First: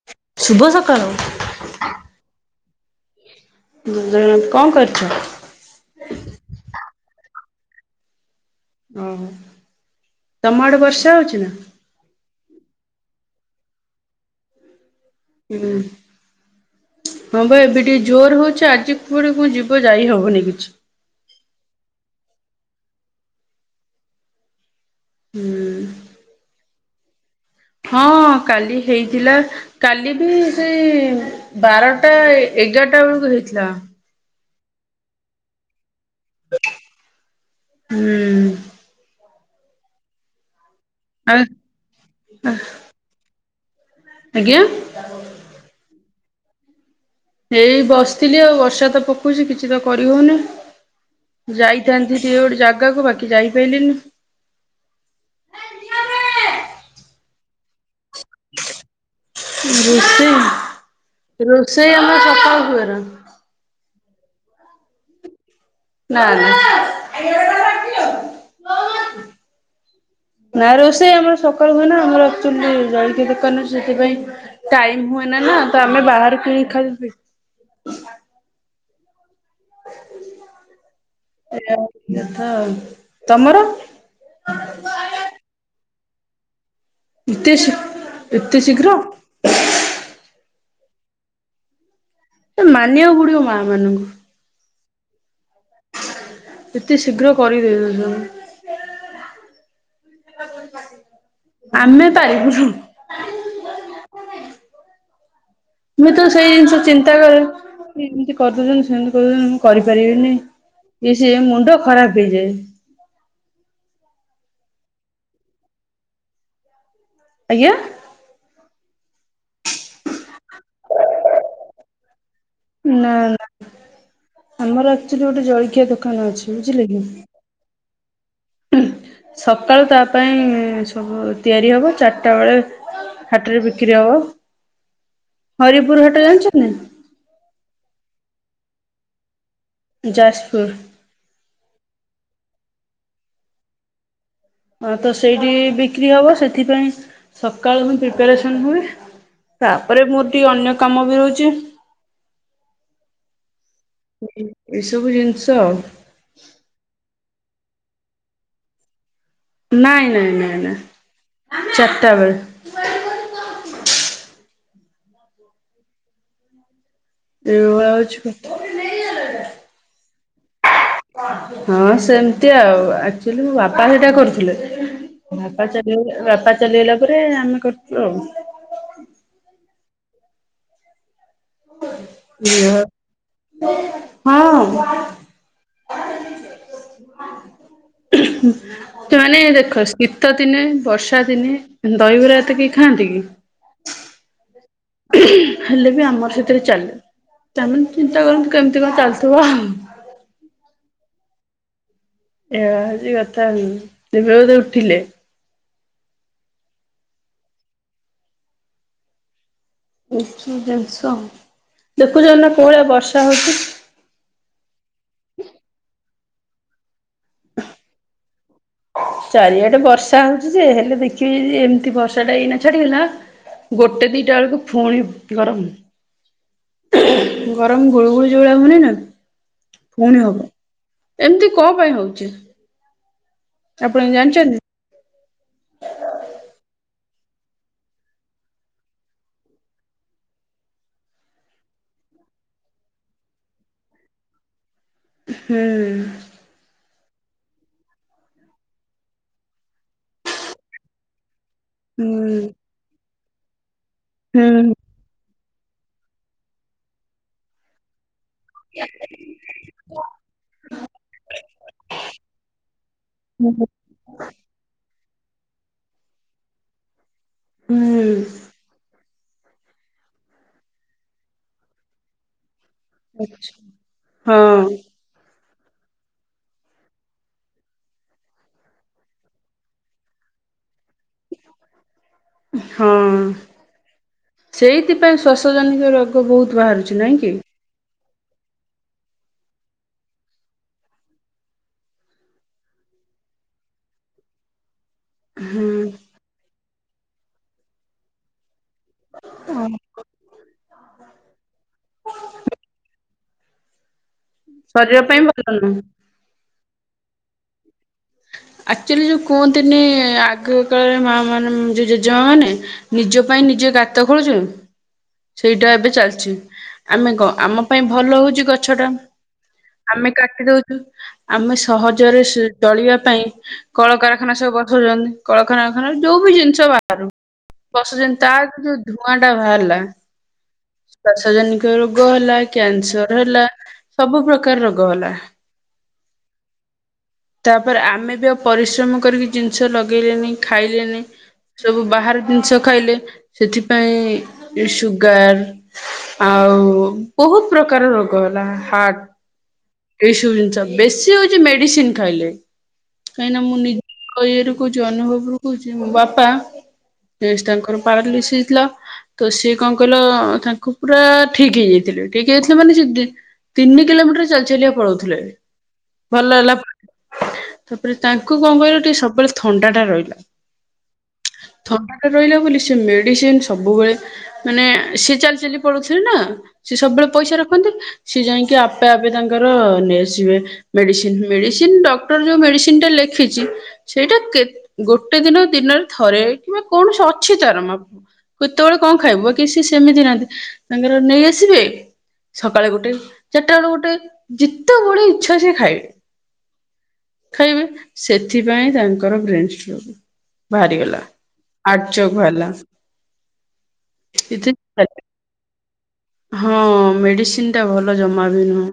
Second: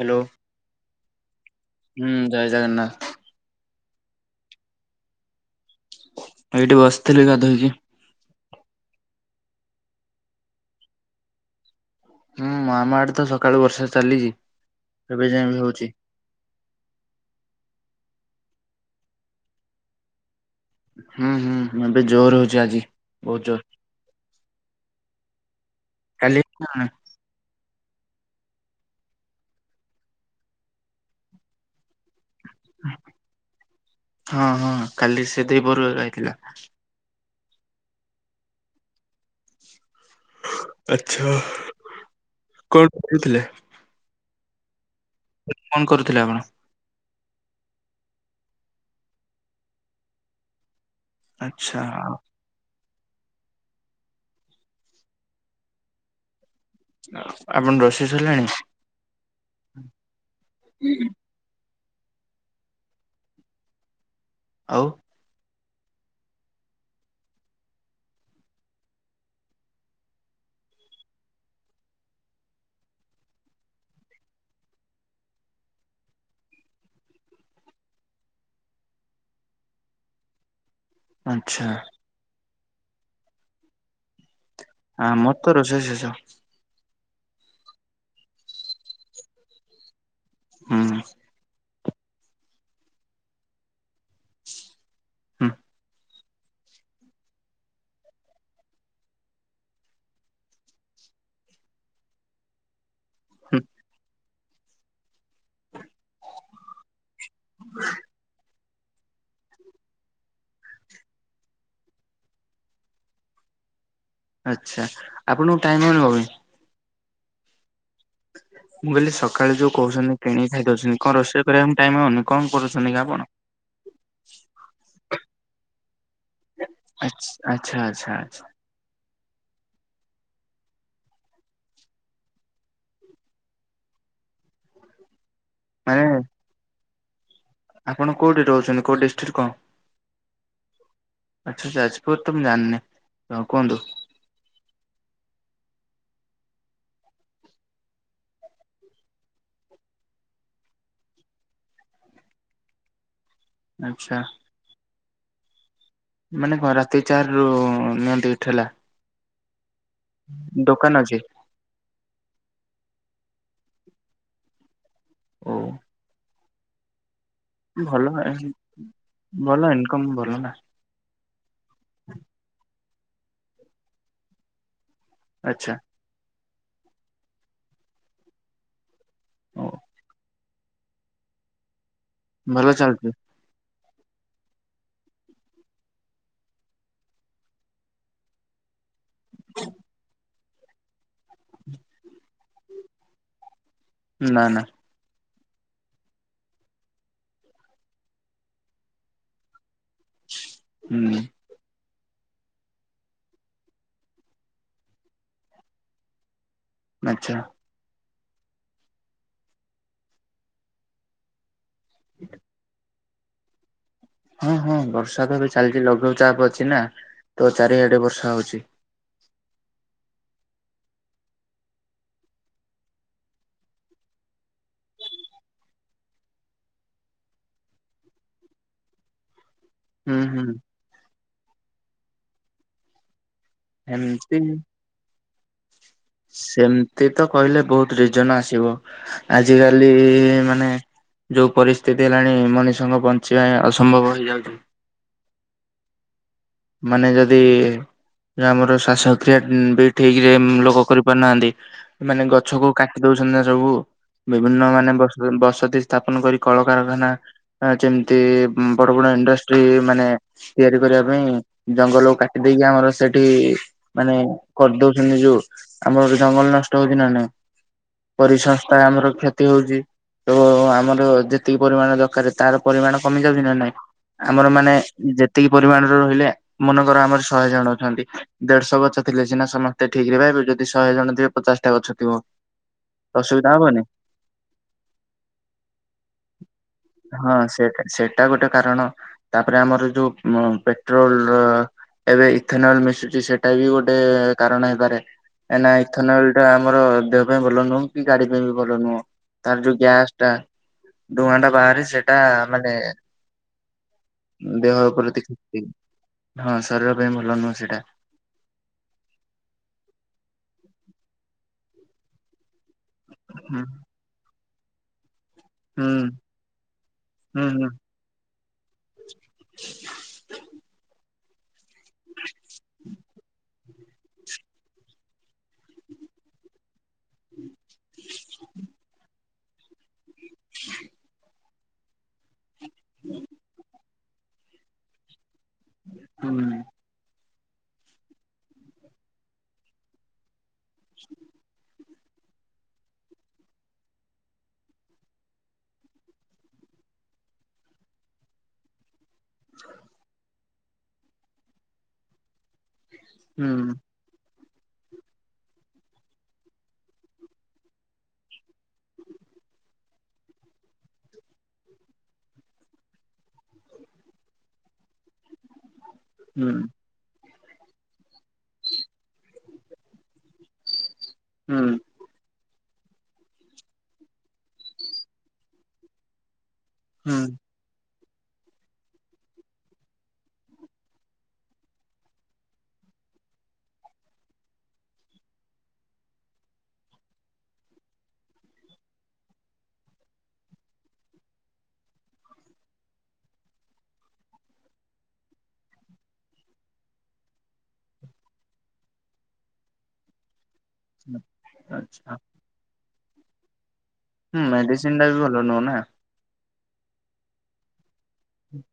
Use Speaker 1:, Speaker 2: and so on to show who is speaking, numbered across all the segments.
Speaker 1: Hello.
Speaker 2: ଶୁଭ ସକାଳୁ।
Speaker 1: ହୁଁ ଜୟ ଜଗନ୍ନାଥ
Speaker 2: ଜଗନ୍ନାଥ୍ କଣ କରଛୁ?
Speaker 1: ଏଇଠି ବସିଥିଲି ଗାଧୋଇକି।
Speaker 2: ଓ ତମ ଆଡେ ବର୍ଷା ହଉଛି ନା?
Speaker 1: ହୁଁ ଆମ ଆଡେ ତ ସକାଳୁ ବର୍ଷା ଚାଲିଛି ଏବେ ଯାଏଁ ବି
Speaker 2: ହୁଁ।
Speaker 1: ହଉଛି।
Speaker 2: ହଁ ଭାଇ ଏବେ ଟିକେ ଜୋର ହଉଛି ଆଜି କୁଆଡେ କ ଯିବ ଯାଇ ହବନି କିଛି।
Speaker 1: ହୁଁ ହୁଁ ଏବେ ଜୋର ହଉଛି ଆଜି ବହୁତ ଜୋର।
Speaker 2: ହୁଁ।
Speaker 1: କାଲି [unintelligible]
Speaker 2: ହଁ କାଲି ହେଇଥିଲା କାଲି ବି ସେଇ ବାରଟା ଏଗାରଟା ବେଳକୁ ହେଇଥିଲା।
Speaker 1: ହଁ ହଁ କାଲି ସେତିକି [unintelligible] ଆଇଥିଲା।
Speaker 2: ହୁଁ। ଆ
Speaker 1: ଆଛା କଣ କରୁଥିଲେ?
Speaker 2: ଆଜ୍ଞା?
Speaker 1: କଣ କରୁଥିଲେ ଆପଣ?
Speaker 2: ଏଇ ବସିଥିଲି ଆଉ ବର୍ଷା ତ ପକଉଛି କିଛି ତ କରିହଉନି।
Speaker 1: ଆଚ୍ଛା
Speaker 2: ଯାଇଥାନ୍ତି ଟିକେ ଗୋଟେ ଜାଗାକୁ ବାକି ଯାଇପାରିଲିନି।
Speaker 1: ଆପଣ [unintelligible]
Speaker 2: [unintelligible] ରୋଷେଇ ଆମ ସକାଳ ହୁଏ ନା।
Speaker 1: ଆଉ?
Speaker 2: ନା ନା।
Speaker 1: [inaudible]
Speaker 2: ନା ରୋଷେଇ ଆମର ସକାଳୁ ହୁଏ ନା ଆମର ଅକଚୁଆଲି ଜଳିକିଆ ଦୋକାନ ସେଥିପାଇଁ। ଟାଇମ ହୁଏ ନା ନା ତ ଆମେ ବାହାରାରୁ କିଣି ଖାଇ ହ
Speaker 1: ଆଚ୍ଛା।
Speaker 2: ହ୍ୟାଲୋ ହଁ ତମର
Speaker 1: ଆମର ତ ରୋଷେଇ ଶେଷ।
Speaker 2: ଏତେ ଶୀ ଏତେ ଶୀଘ୍ର
Speaker 1: ହୁଁ
Speaker 2: ଏ ମାନିବାକୁ ପଡ଼ିବ ମା ମାନଙ୍କୁ।
Speaker 1: ହୁଁ
Speaker 2: ଏତେ ଶୀଘ୍ର କରିଦେବେ ସବୁ। ଆମେ ପାଇବୁନୁ।
Speaker 1: ହୁଁ
Speaker 2: ମୁଁ ତ ସେଇ ଜିନିଷ ଚିନ୍ତା କରେ। ଏମିତି କରିଦଉଚନ୍ତି ସେମିତି କରିଦଉଚନ୍ତି। କରିପାରିବେନି କି ସେ ମୁଣ୍ଡ ଖରାପ ହେଇଯାଏ।
Speaker 1: ଆଚ୍ଛା ଆପଣଙ୍କୁ ଟାଇମ୍ [unintelligible] ହେଉନି।
Speaker 2: ଆଜ୍ଞା
Speaker 1: ମୁଁ କହିଲି ସକାଳେ ଯୋଉ କହୁଛନ୍ତି କିଣି ଖାଇ ଦଉଛନ୍ତି। କଣ ରୋଷେଇ କରିବା ପାଇଁ ଟାଇମ ହଉନି। କଣ କରୁ
Speaker 2: ନାଁ ନାଁ ଆମର ଆକ୍ଚୁଲି ଗୋଟେ ଜଳଖିଆ ଦୋକାନ ଅଛି। ବୁଝିଲେ କି।
Speaker 1: ଆଚ୍ଛା ଆଚ୍ଛା ଆଚ୍ଛା ଆଚ୍ଛା।
Speaker 2: ସକାଳୁ ତା ପାଇଁ ସବୁ ତିଆରି ହେବ। ଚାରିଟା ବେଳେ ହାଟରେ ବିକ୍ରି ହବ।
Speaker 1: ମାନେ
Speaker 2: ହରିପୁର ହାଟ ଜାଣିଚନ୍ତି।
Speaker 1: ଆପଣ କୋଉଠି ରହୁଛନ୍ତି। କୋଉ ଡିଷ୍ଟ୍ରିକ୍ଟ କଣ?
Speaker 2: ଯାଜପୁର
Speaker 1: ଆଚ୍ଛା ଯାଜପୁର ତ ମୁଁ ଜାଣିନି। ହଁ କୁହନ୍ତୁ।
Speaker 2: ହଁ ତ ସେଇଠି ବିକ୍ରି ହବ। ସେଥିପାଇଁ ସକାଳ ମୁଁ ପ୍ରିପାରେସନ୍ ହୁଏ। ତାପରେ ମୋର ଟିକେ ଅନ୍ୟ କାମ ବି ରହୁଚି।
Speaker 1: ଆଚ୍ଛା
Speaker 2: ଏଇସବୁ ଜିନିଷ
Speaker 1: ମାନେ କଣ ରାତି ଚାରିରୁ ନିଆଁ ଡେଟ୍ ହେଲା।
Speaker 2: ନାଇଁ ନାଇଁ ନାଇଁ
Speaker 1: ଦୋକାନ ଅଛି
Speaker 2: ନାଇଁ ଚାରିଟା ବେଳେ
Speaker 1: ଓ
Speaker 2: ଏଇଭଳିଆ
Speaker 1: ଭଲ
Speaker 2: ହଉଛି
Speaker 1: ଏ
Speaker 2: କଥା
Speaker 1: ଭଲ ଇନକମ୍ ଭଲ ନାଁ।
Speaker 2: ହଁ ସେମିତି ଆଉ ଆକ୍ଚୁଆଲି ବାପା ସେଇଟା କରୁଥିଲେ। ବାପା
Speaker 1: ଆଚ୍ଛା।
Speaker 2: ଚାଲିଗଲେ ବାପା ଚାଲିଗଲା ପରେ ଆମେ କରୁଚୁ ଆଉ।
Speaker 1: ଓ ଭଲ ଚାଲୁଛି
Speaker 2: [unintelligible] ହଁ ସେମାନେ ଦେଖ ଶୀତ ଦିନେ ବର୍ଷ୍ ବର୍ଷା ଦିନେ ଦହିବରା ଏତେ କିଏ ଖାଆନ୍ତି କି?
Speaker 1: ନାଁ ନାଁ
Speaker 2: ହେଲେ ବି ଆମର ସେଥିରେ ଚାଲେ। ତାମାନେ ଚିନ୍ତା କରନ୍ତୁ କେମିତି କଣ ଚାଲିଥିବ ଆଉ।
Speaker 1: ହୁଁ
Speaker 2: ଏଇଆ ହଉଚି କଥା ଆଉ। ଯେତେବେଳେ ସିଏ ଉଠିଲେ।
Speaker 1: ଆଚ୍ଛା
Speaker 2: ଏ ସବୁ ଜିନିଷ ଦେଖୁଚନ୍ତି ନାଁ କୋଉ ଭଳିଆ ବର୍ଷା ହଉଛି।
Speaker 1: ହଁ ହଁ ବର୍ଷା ତ ଏବେ ଚାଲିଚି ଲଘୁଚାପ ଅଛି ନା ତ ଚାରିଆଡେ ବର୍ଷା ହଉଛି।
Speaker 2: ଚାରିଆଡେ ବର୍ଷା ହଉଚି ଯେ ହେଲେ ଦେଖିବି ଏମିତି ବର୍ଷାଟା ଏଇନା ଛାଡିଗଲା। ଗୋଟେ ଦିଟା ବେଳକୁ ଫୁଣି ଗରମ। ଗରମ ଗୁଳୁଗୁଳିଆ ଯୋଉଭଳିଆ ହଉନି ନା। ପୁଣି
Speaker 1: ହୁଁ ହୁଁ
Speaker 2: ହବ ଏମିତି କଁ ପାଇଁ ହଉଛି? ଆପଣ ଏମିତି ଜାଣିଛନ୍ତି?
Speaker 1: ସେମିତି ତ କହିଲେ ବହୁତ ରିଜନ ଆସିବ। ଆଜିକାଲି ମାନେ ଯୋଉ ପରିସ୍ଥିତି ହେଲାଣି ମଣିଷଙ୍କ ବଞ୍ଚିବା ଅସମ୍ଭବ ହେଇଯାଉଛି।
Speaker 2: ହୁଁ।
Speaker 1: ମାନେ ଯଦି ଆମର ଶ୍ୱାସକ୍ରିୟା ବି ଠିକ୍ ରେ ଲୋକ କରିପାରୁନାହାନ୍ତି। ମାନେ
Speaker 2: ହୁଁ।
Speaker 1: ଗଛକୁ କାଟି ଦଉଛନ୍ତି ନା ସବୁ ବିଭିନ୍ନ
Speaker 2: ହୁଁ
Speaker 1: ମାନେ ବ ବସତି ସ୍ଥାପନ କରି କଳକାରଖାନା ଯେମିତି ବଡ ବଡ ଇଣ୍ଡ ଷ୍ଟ୍ରୀ ମାନେ ତିଆରି କରିବା ପାଇଁ ଜଙ୍ଗଲକୁ କାଟି ଦେଇେଇକି ଆମର ସେଠି ମାନେ କରିଦଉଛନ୍ତି ଯୁ ଆମର ଗୋଟେ ଜଙ୍ଗଲ ନଷ୍ଟ ହଉଛି ନା ନାଇଁ?
Speaker 2: ହୁଁ
Speaker 1: ପରିସଂସ୍ଥା ଆମର କ୍ଷତି ହଉଛି ତ ଆମର ଯେତିକି ପରିମାଣ ଦରକାର ତାର ପରିମାଣ କମି ଯାଉଛି
Speaker 2: ଆଛା
Speaker 1: ନା ନାଇଁ ଆମର
Speaker 2: ହଁ
Speaker 1: ମାନେ ଯେତିକି ପରିମାଣ ରହିଲେ ମନେକର ଆମର ଶହେ ଜଣ ଅଛନ୍ତି। ଦେଢଶହ ଗଛ ଥିଲେ ସିନା ସମସ୍ତେ ଠିକ ଏବେ ଯଦି ଶହେ ଜଣ ଥିବେ ପଚାଶଟା ଗଛ ଥିବ। ଅସୁବିଧା
Speaker 2: ହଁ।
Speaker 1: ହବନି
Speaker 2: ସେଇଥିପାଇଁ ଶ୍ୱାସଜନିତ ରୋଗ ବହୁତ ବାହାରୁଛି ନାଇଁ କି।
Speaker 1: Set set. ଏଟା ଗୋଟେ କାରଣ ତାପରେ ଆମର ଯୋଉ ପେଟ୍ରୋଲ ଏବେ ଇଥେନଲ ମିଶୁଛି ସେଟା ବି ଗୋଟେ କାରଣ ହେଇପାରେ।
Speaker 2: ହୁଁ
Speaker 1: ଏଇନା ଇଥନଲ ଟା ଆମର ଦେହ ପାଇଁ ଭଲ ନୁହଁ କି ଗାଡି ପାଇଁ ବି ଭଲ ନୁହଁ। ତାର ଯୋଉ ଗ୍ୟାସ ଟା ଧୂଆଁ ଟା ବାହାରି ସେଟା ମାନେ ଦେହ
Speaker 2: ଶରୀର ପାଇଁ
Speaker 1: ପ୍ରତି
Speaker 2: ଭଲ ନୁହଁ।
Speaker 1: ହଁ ଶରୀର ପାଇଁ ଭଲ ନୁହଁ ସେଇଟା।
Speaker 2: ଆର୍ଚୋଲି ଯୋଉ କୁହନ୍ତିନି ଆଗ କାଳରେ ମା ମାନ ଯୋଉ ଜେଜମା ମାନେ। ନିଜ ପାଇଁ
Speaker 1: ହୁଁ
Speaker 2: ନିଜେ ଗାତ ଖୋଳୁଛ ସେଇଟା ଏବେ
Speaker 1: ହୁଁ
Speaker 2: ଚାଲିଛି ଆମେ କଁ ଆମ
Speaker 1: ହୁଁ
Speaker 2: ପାଇଁ ଭଲ ହଉଛି ଗଛ ଟା ଆମେ କାଟି ଦଉଛୁ ଆମେ ସହଜରେ ଜଳିବା ପାଇଁ କଳକାରଖାନା ସବୁ ବଠଉଛନ୍ତି କଳକାରଖାନାରେ ଯୋଉ ବି ଜିନିଷ ବା [unintelligible] ବସୁଛନ୍ତି ତାଠୁ ଯୋଉ ଧୂଆଁ ଟା ବାହାରିଲା ଶ୍ୱାସଜନିତ ରୋଗ ହେଲା, କ୍ୟାନସର ହେଲା, ସବୁ ପ୍ରକାର ରୋଗ ହେଲା।
Speaker 1: ହୁଁ।
Speaker 2: ତାପରେ ଆମେ ବି ଆଉ ପରିଶ୍ରମ କରିକି ଜିନିଷ ଲଗେଇଲେନି, ଖାଇଲେନି ସବୁ ବାହାର ଜିନିଷ ଖାଇଲେ ସେଥିପାଇଁ ସୁଗାର। ଆଉ ବହୁତ ପ୍ରକାର ରୋଗ ହେଲା ହାର୍ଟ। ଏସବୁ ଜିନିଷ ବେଶୀ ହଉଛି। ମେଡିସିନ ଖାଇଲେ କାହିଁକିନା
Speaker 1: ହୁଁ
Speaker 2: ମୁଁ କଏରୁ କହୁଛି ଅନୁଭବ ରୁ କହୁଛି ମୋ ବାପା [unintelligible] ତାଙ୍କର ପାାରାଲିଶି ହେଇଥିଲା। ତ ସିଏ କଣ କହିଲ ତାଙ୍କୁ ପୁରା ଠିକ୍ ହେଇଯାଇଥିଲେ ଠିକ୍ ହେଇଥିଲା ମାନେ ଯି ତିନି କିଲୋମିଟର ଚାଲି ଚାଲି ବା ପଳଉଥିଲେ ଭଲ
Speaker 1: ହୁଁ
Speaker 2: ହେଲା। ପରେ ତାପରେ ତାଙ୍କୁ କଣ କହିଲୁ ଟିକେ ସବୁବେଳେ ଥଣ୍ଡା ଟା ରହିଲା।
Speaker 1: ହୁଁ
Speaker 2: ଥଣ୍ଡା ରହିଲା ବୋଲି ସେ ମେଡିସିନ ସବୁବେଳେ ମାନେ ସିର ଚାଲି ଚାଲି ପଳଉଥିଲେ ନା। ସିଏ ସବୁବେଳେ
Speaker 1: ହୁଁ
Speaker 2: ପଇସା ରଖନ୍ତେ ସିଏ ଯାଇକି ଆପେ ଆପେ ତାଙ୍କର ନେଇ ଆସିବେ ମେଡିସିନ ମେଡିସିନ୍। ଜୀମିତ୍ ଡକ୍ଟର ଯୋଉ ମେଡ଼ିସିନ୍ ଟା ଲେଖିଛି। ସେଇଟା କେ ଗୋଟେ ଦିନ ଦିନରେ ଥରେ କିମ୍ବା କୌଣସି ଅଛି ତାରଣ। କେତେବେଳେ କଣ ଖାଇବ କି ସେ ସେମିତି ନାହାନ୍ତି ତାଙ୍କର ନେଇ ଆସିବେ ସକାଳେ ଗୋଟେ ଚାରଟା ବେଳେ ଗୋଟେ ଯେତେ ବେଳେ ଇଚ୍ଛା ସେ ଖାଇବେ। ଖାଇବେ ସେଥିପାଇଁ ତାଙ୍କର ବ୍ରେନ ଷ୍ଟୋକ ବାହାରିଗଲା।
Speaker 1: ହୁଁ
Speaker 2: ହାର୍ଟ
Speaker 1: ଆଚ୍ଛା
Speaker 2: ଚୋକ ବାହାରିଲା।
Speaker 1: ହୁଁ
Speaker 2: ସେଥିରେ
Speaker 1: ମେଡିସିନ ଟା ବି ଭଲ ନୁହଁ ନା।
Speaker 2: ହଁ ମେଡିସିନ ଟା ଭଲ ଜମା ବି ନୁହଁ।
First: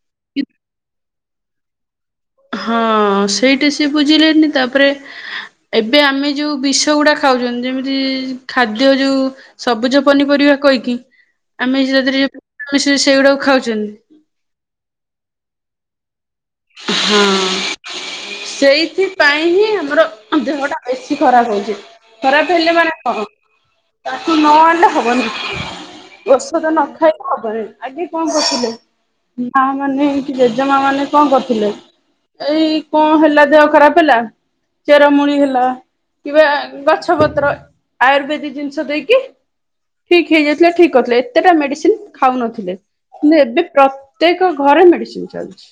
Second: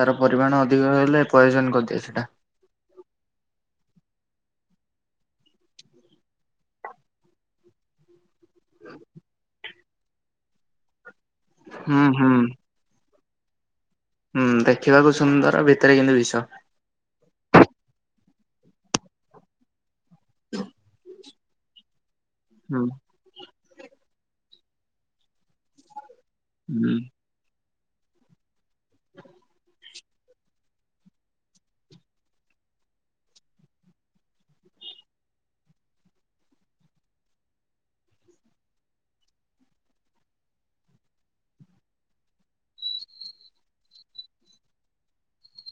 Speaker 1: ତାର
Speaker 2: କି-
Speaker 1: ପରିମାଣ ଅଧିକ ହେଲେ ପୟଜନ କରିଦିଏ ସେଇଟା।
Speaker 2: ହଁ ସେଇଟା ସିଏ ବୁଝିଲେନି ତା ପରେ। ଏବେ ଆମେ ଯୋଉ ବିଷ ଗୁଡା ଖାଉଛନ୍ତି ଯେମିତି ଖାଦ୍ୟ ଯୋଉ ସବୁଜ ପନିପରିବା କହିକି ଆମେ
Speaker 1: ହୁଁ
Speaker 2: ତା ଦେହରେ
Speaker 1: ହୁଁ
Speaker 2: ମିଶ ସେଇଗୁଡ଼ାକୁ ଖାଉଛନ୍ତି।
Speaker 1: ହୁଁ ଦେଖିବାକୁ ସୁନ୍ଦର ଭିତରେ କିନ୍ତୁ ବିଷ।
Speaker 2: ହଁ ସେଇଥିପାଇଁ ହିଁ ଆମର ଦେହ ଟା ବେଶୀ ଖରାପ ହଉଛି ଖରାପ ହେଲେ
Speaker 1: ହୁଁ
Speaker 2: ମାନେ କଣ ତାକୁ ନ ଆଣିଲେ ହବନି ଔଷଧ ନ
Speaker 1: ହୁଁ
Speaker 2: ଖାଇଲେ ହବନି ଆଗେ କଣ କରୁଚି ଦେଖ। ମା ମାନେ କି ଜେଜେମା ମାନେ କଣ କରୁଥିଲେ। ଏଇ କଣ ହେଲା ଦେହ ଖରାପ ହେଲା ଚେରମୁଳି ହେଲା। କିବା ଗଛ ପତ୍ର ଆୟୁର୍ବେଦିକ ଜିନିଷ ଦେଇକି ଠିକ ହେଇଯାଇଥିଲେ ଠିକ କରିଥିଲେ ଏତେଟା ମେଡିସିନ ଖାଉନଥିଲେ। କିନ୍ତୁ ଏବେ ପ୍ରତ୍ୟେକ ଘରେ ମେଡିସିନ ଚାଲିଛି।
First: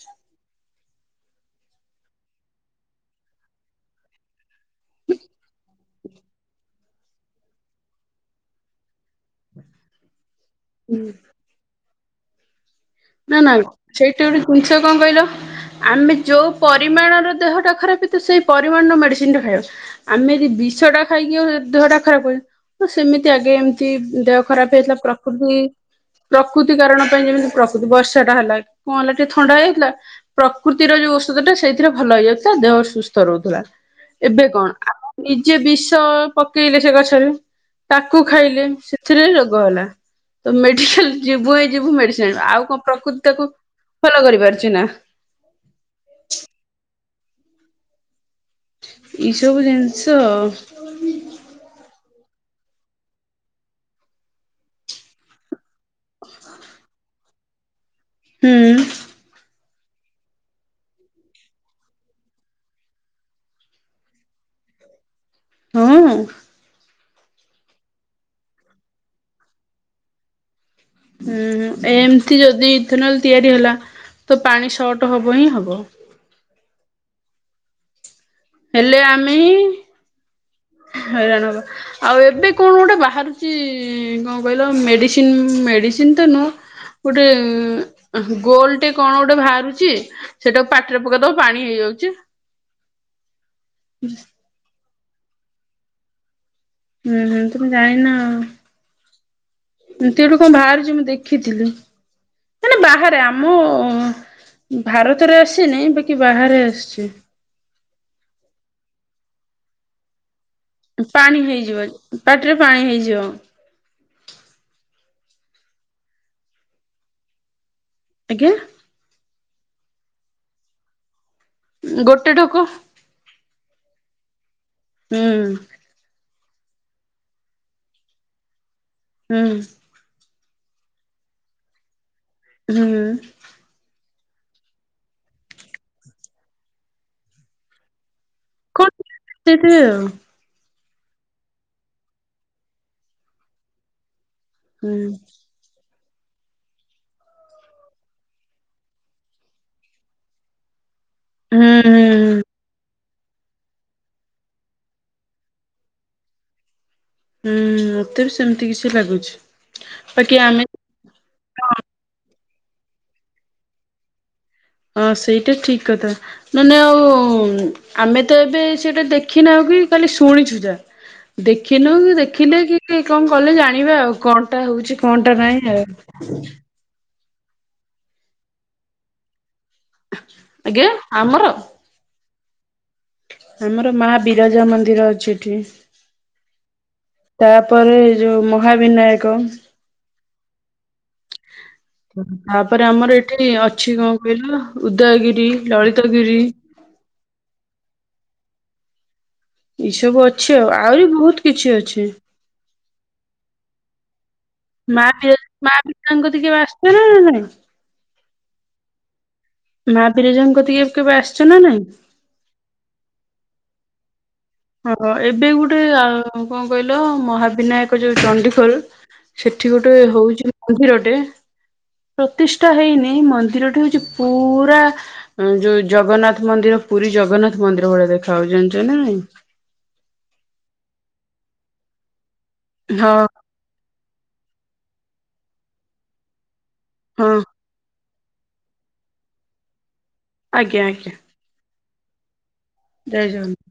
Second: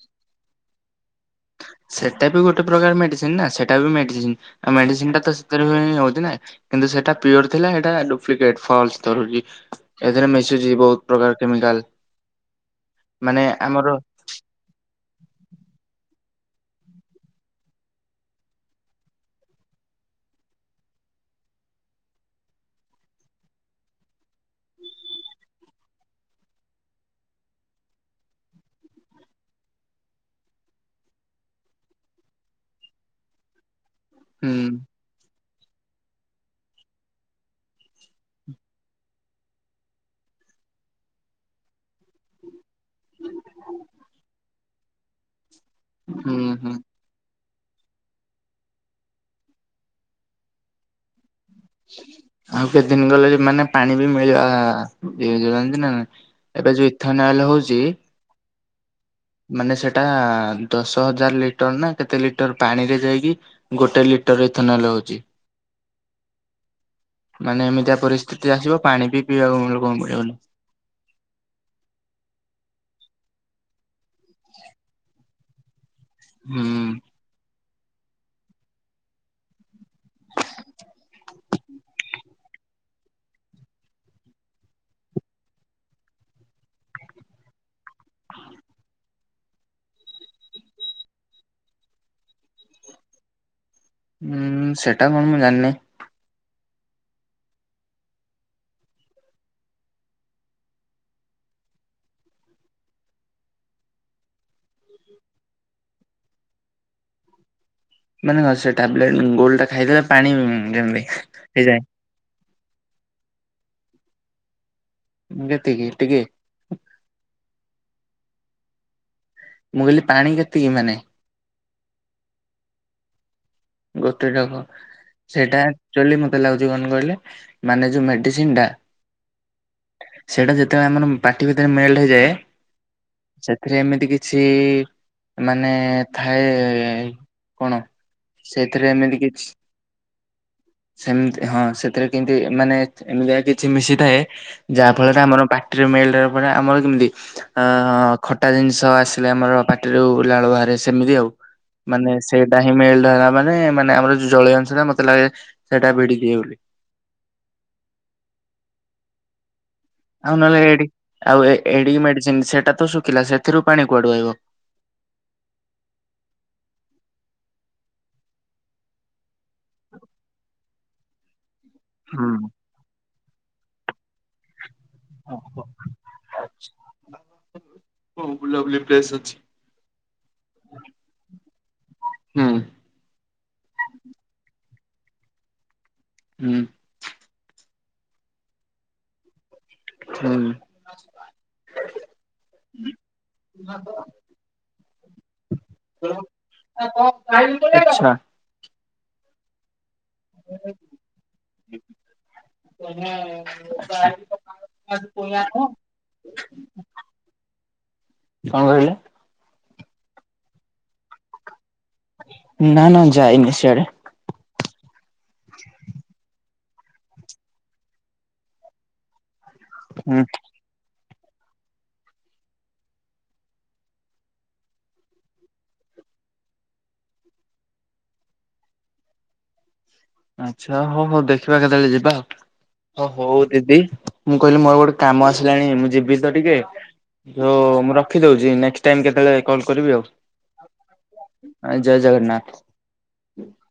Speaker 1: ସେଟା ବି ଗୋଟେ ପ୍ରକାର ମେଡିସିନ ନା ସେଟା ବି ମେଡିସିନ ଆଉ ମେଡିସିନ ଟା ତ ସେଥିରେ ହଉଛି ନାଁ। କିନ୍ତୁ ସେଟା ପିଓର ଥିଲା ଏଇଟା ଡୁପ୍ଲିକେଟ ଫଲସ ଧରୁଛି। ଏଥିରେ ମିଶୁଛି ବହୁତ ପ୍ରକାର କେମିକାଲ।
Speaker 2: ନା
Speaker 1: ମାନେ
Speaker 2: ନା
Speaker 1: ଆମର
Speaker 2: ସେଇଠି ଗୋଟେ ଜିନିଷ କଣ କହିଲ। ଆମେ ଯୋଉ ପରିମାଣର ଦେହ ଟା ଖରାପ ତ ସେଇ ପରିମାଣର ମେଡିସିନ ଟା ଖାଇବା କଥା। ଆମେ ଯଦି ବିଷ ଟା ଖାଇକି ଦେହ ଟା ଖରାପ କରିବା। ହ ସେମିତି ଆଗେ ଏମିତି ଦେହ ଖରାପ ହେଇଥିଲା ପ୍ରକୃତି ପ୍ରକୃତି କାରଣ ପାଇଁ ଯେମିତି ପ୍ରକୃତି ବର୍ଷା ଟା ହେଲା କଣ ହେଲା ଟିକେ ଥଣ୍ଡା ହେଇଯାଇଥିଲା। ପ୍ରକୃତିର ଯୋଉ ଔଷଧ ଟା ସେଇଥିରେ ଭଲ ହେଇଯାଉଥିଲା ଦେହ ସୁସ୍ଥ ରହୁଥିଲା ଏବେ
Speaker 1: ହୁଁ
Speaker 2: କଣ ନିଜେ ବିଷ ପକେଇଲେ ସେ ଗଛରେ ତାକୁ ଖାଇଲେ ସେଥିରେ ରୋଗ ହେଲା। ତ ମେଡିସିଲ ଯିବୁ ହିଁ ଯିବୁ ମେଡିସିନ ଆଉ କଣ ପ୍ରକୃତି ତାକୁ ଭଲ କରିପାରୁଛି ନା।
Speaker 1: ହୁଁ ହୁଁ।
Speaker 2: ଏଇସବୁ ଜିନିଷ ଆଉ।
Speaker 1: ଆଉ କେତେ ଦିନ ଗଲେ ମାନେ ପାଣି ବି ମିଳିବା ଇଏ ହେଇଯିବ ଜାଣିଚୁ ନା ନାହିଁ। ଏବେ ଯୋଉ ଇଥନଲ ହଉଛି।
Speaker 2: ହୁଁ।
Speaker 1: ମାନେ ସେଟା ଦଶ ହଜାର ଲିଟର ନା କେତେ ଲିଟର ପାଣିରେ ଯାଇକି ଗୋଟେ ଲିଟର ଇଥେନଲ ହଉଛି।
Speaker 2: ହୁଁ।
Speaker 1: ମାନେ ଏମିତିଆ ପରିସ୍ଥିତି ଆସିବ ପାଣି ବି ପିଇବାକୁ କଣ ଲୋକଙ୍କୁ ମିଳିବନି।
Speaker 2: ହୁଁ ଏମତି ଯଦି ଇଥେନଲ ତିଆରି ହେଲା ତ ପାଣି ସର୍ଟ ହବ ହିଁ ହବ।
Speaker 1: ହୁଁ।
Speaker 2: ହେଲେ ଆମେ ହିଁ ହଇରାଣ ହବା। ଆଉ ଏବେ କଣ ଗୋଟେ ବାହାରିଛି କଣ କହିଲ ମେଡ଼ିସିନ ମେଡ଼ିସିନ ତ ନୁହଁ। ଗୋଟେ ଗୋଲ ଟେ କଣ ଗୋଟେ ବାହାରୁଛି। ସେଟାକୁ ପାଟିରେ ପକେଇ ଦବ ପାଣି ହେଇଯାଉଛି।
Speaker 1: ହୁଁ ସେଟା କଣ ମୁଁ ଜାଣିନି।
Speaker 2: ହୁଁ ହୁଁ ତମେ ଜାଣିନ। ତଇଠୁ କଣ ବାହାରୁଛି ମୁଁ ଦେଖିଥିଲି। ମେ ବାହାରେ ଆମ ଭାରତରେ ଆସିନିଁ ବାକି ବାହାରେ ଆସିଛି।
Speaker 1: ମାନେ ସେ ଟାବଲେଟ ଗୋଲ ଟା ଖାଇଦେଲେ ପାଣି ଯେମତି
Speaker 2: ପାଣି ହେଇଯିବ
Speaker 1: ହେଇଯାଏ।
Speaker 2: ପାଟିରେ ପାଣି ହେଇଯିବ।
Speaker 1: ଯେତିକି ଏ ଟିକେ
Speaker 2: ଆଜ୍ଞା।
Speaker 1: ମୁଁ କହିଲି ପାଣି ଯେତିକି ମାନେ
Speaker 2: ଗୋଟେ ଠୋକ।
Speaker 1: ଗୋଟେ ଧୋକ
Speaker 2: ହୁଁ
Speaker 1: ସେଇଟା ଏକ୍ଟୁଏଲୀ ମତେ ମୋତେ ଲାଗୁଛି କଣ କହିଲେ ମାନେ ଯୋଉ ମେଡିସିନ ଟା।
Speaker 2: ହୁଁ।
Speaker 1: ସେଇଟା ଯେତେବେଳେ ଆମର ପାଟି ଭିତରେ ମେଲ ହେଇଯାଏ।
Speaker 2: ହୁଁ।
Speaker 1: ସେଥିରେ ଏମିତି କିଛି ମାନେ ଥାଏ କଣ? ସେଥିରେ
Speaker 2: କଣ
Speaker 1: ଏମିତି କିଛି
Speaker 2: ଦେଇଥିବେ ଆଉ
Speaker 1: ସେମତି ହଁ ସେଥିରେ କେମିତି ମାନେ ଏମିତିଆ କିଛି ମିଶିଥାଏ
Speaker 2: ହୁଁ
Speaker 1: ଯାହା ଫଳରେ
Speaker 2: ହୁଁ
Speaker 1: ଆମର ପା ପାଟିରେ ମେଲ୍ଟ ହେବା ପରେ ଆମର କେମିତି ହଁ ହଁ ଖଟା ଜିନିଷ ଆସିଲେ ଆମର ପାଟିରୁ ଲାଳ ବାହାରେ ସେମିତି ଆଉ।
Speaker 2: ହୁଁ
Speaker 1: ମାନେ
Speaker 2: ହୁଁ।
Speaker 1: ସେଇଟା ହିଁ ମଳି ଧ ମାନେ ମାନେ ଆମର ଯୋଉ ଜଳୀୟ ଅଂଶ ଟା ମତେ ଲାଗେ ସେଇଟା ଭିଡିକି ହୁଏ।
Speaker 2: ହୁଁ ତେବେ ସେମିତି କିଛି ଲାଗୁଛି।
Speaker 1: ଆଉ
Speaker 2: ବାକି
Speaker 1: ନହେଲେ
Speaker 2: ଆମେ
Speaker 1: ଏ ଆଉ ଏଡି ମେଡିସିନ ସେଟା ତ ଶୁଖିଲା ସେଥିରୁ ପାଣି କୁଆଡୁ ଆଇବ।
Speaker 2: ହଁ ସେଇଟା ଠିକ କଥା। ନ ନେ ଆଉ ଆମେ ତ ଏବେ ସେଟା ଦେଖି ନାଉ କି କାଲି ଶୁଣିଛୁ ଯା। ଦେଖିନୁ କି ଦେଖିଲେ କି କଣ କଲେ ଜାଣିବା ଆଉ କଣ? କଣଟା ହଉଛି କଣଟା ନାଇଁ ଆଉ
Speaker 1: ହଉ ବୁଲାବୁଲି ପ୍ର୍ଲେସ୍ ଅଛି।
Speaker 2: ଆଜ୍ଞା ଆମର।
Speaker 1: ହୁଁ।
Speaker 2: ଆମର ମା ବିରଜା ମନ୍ଦିର ଅଛି ଏଠି।
Speaker 1: ହୁଁ।
Speaker 2: ତାପରେ ଯୋଉ ମହାବିନାୟକ।
Speaker 1: ହୁଁ।
Speaker 2: ତାପରେ ଆମର ଏଠି ଅଛି କଣ କହିଲ ଉଦୟଗିରି ଲଳିତଗିରି।
Speaker 1: [inaudible]
Speaker 2: ଏଇ ସବୁ ଅଛି ଆଉ ଆହୁରି ବହୁତ କିଛି ଅଛି।
Speaker 1: [unintelligible]
Speaker 2: ମା ପି ମା ପତାଙ୍କ ଟିକେ ବାସୁଛ ନା ନାଇଁ।
Speaker 1: କଣ କହିଲେ?
Speaker 2: ମା ବିରଜା ଙ୍କ କତିକି କେବେ ଆସିଛ ନା ନାଇଁ।
Speaker 1: ନା ନା ଯାଇନି ସେଆଡେ।
Speaker 2: ହଁ ଏବେ ଗୁଟେ ଆ, କଣ କହିଲ ମହାବିନାୟକ ଯୋଉ ଚଣ୍ଡିଖୋଲ। ସେଠି ଗୋଟେ
Speaker 1: ହୁଁ
Speaker 2: ହଉଛି ମନ୍ଦିରଟେ। ପ୍ରତିଷ୍ଠା ହେଇନି ମନ୍ଦିରଟି ହଉଛି ପୁରା ଉ, ଯୋଉ ଜଗନ୍ନାଥ ମନ୍ଦିର ପୁରୀ ଜଗନ୍ନାଥ ମନ୍ଦିର ଭଳିଆ ଦେଖା ହଉ ଜାଣିଚ ନା ନାଇଁ।
Speaker 1: ଆଚ୍ଛା ହଉ ହଉ ଦେଖିବା କେତେବେଳେ ଯିବା ଆଉ
Speaker 2: ହଁ
Speaker 1: ହଉ ହଉ। ଦିଦି ମୁଁ କହିଲି ମୋର ଗୋଟେ କାମ ଆସିଲାଣି ମୁଁ ଯିବି ତ ଟିକେ
Speaker 2: ହଁ
Speaker 1: ଯୋଉ ମୁଁ ର ଖିଦଉଛି ନେକ୍ସଟ୍ ଟାଇମ୍ କେତେବେଳେ କଲ୍ କରିବି ଆଉ।
Speaker 2: ଆଜ୍ଞା, ଆଜ୍ଞା।
Speaker 1: ଅ, ଜୟ ଜଗନ୍ନାଥ।
Speaker 2: ଜୟ ଜଗନ